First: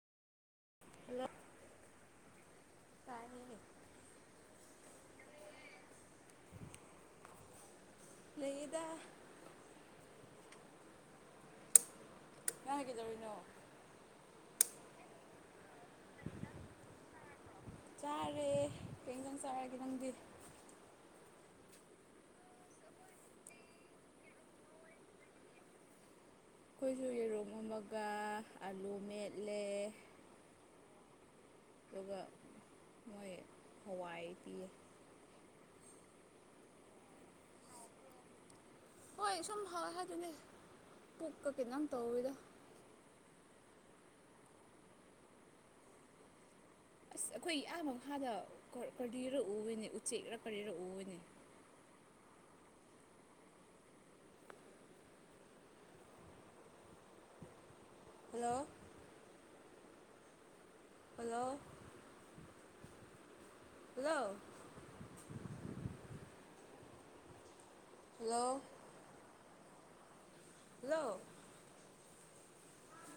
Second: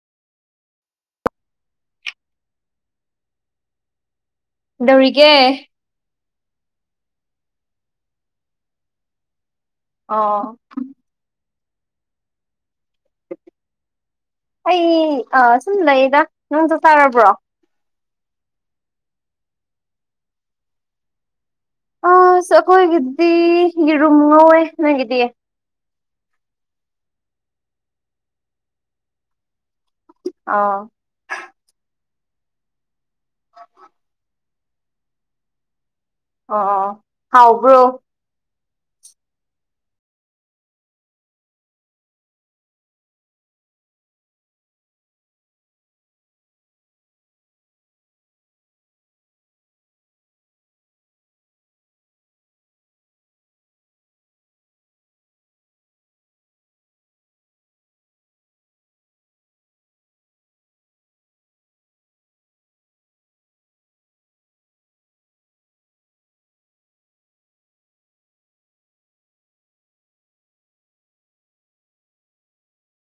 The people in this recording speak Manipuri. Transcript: ꯍꯂꯣ ꯀ ꯗꯧꯔꯤꯒꯦ ꯂꯩꯗ ꯑꯣ ꯀꯥꯏꯒꯗꯧꯔꯤꯅꯣ ꯑꯩ ꯁꯨꯝ ꯂꯩꯌꯦꯗ ꯅꯪ ꯆꯠ ꯆꯥꯔꯕ꯭ꯔꯣ ꯆꯥꯔꯦ ꯀꯩꯇꯪ ꯆꯥꯔꯒꯦ ꯅꯪꯗꯤ ꯑ ꯑꯩꯈꯣꯏꯒꯤꯗꯤ ꯌꯦꯔꯨꯝ ꯉꯧꯋꯦ ꯅꯣꯏꯒꯤꯗꯤ ꯑꯩꯈꯣꯏꯁꯨ ꯌꯦꯔꯣꯡ ꯑꯃꯃꯒ ꯑꯥꯂꯨ ꯃꯦꯠꯂꯦ ꯑ ꯑꯗꯨꯒ ꯃꯣꯏ ꯍꯋꯥꯏꯗꯤ ꯑꯣ ꯍꯥꯎꯕ꯭ꯔꯣ ꯍꯣꯏ ꯁꯨꯝ ꯍꯥꯎ ꯍꯥꯏꯗꯨꯅꯦ ꯄꯨꯣꯛꯀ ꯈꯤꯇꯪ ꯇꯧꯋꯤꯗꯣ ꯑꯁ ꯑꯩꯈꯣꯏ ꯏꯌꯥꯝꯥꯕꯥꯗ ꯀꯔꯤꯔ ꯎꯅꯦ ꯎꯆꯦꯛꯔ ꯀꯔꯤꯔ ꯎꯅꯦ hello hello hello hello hello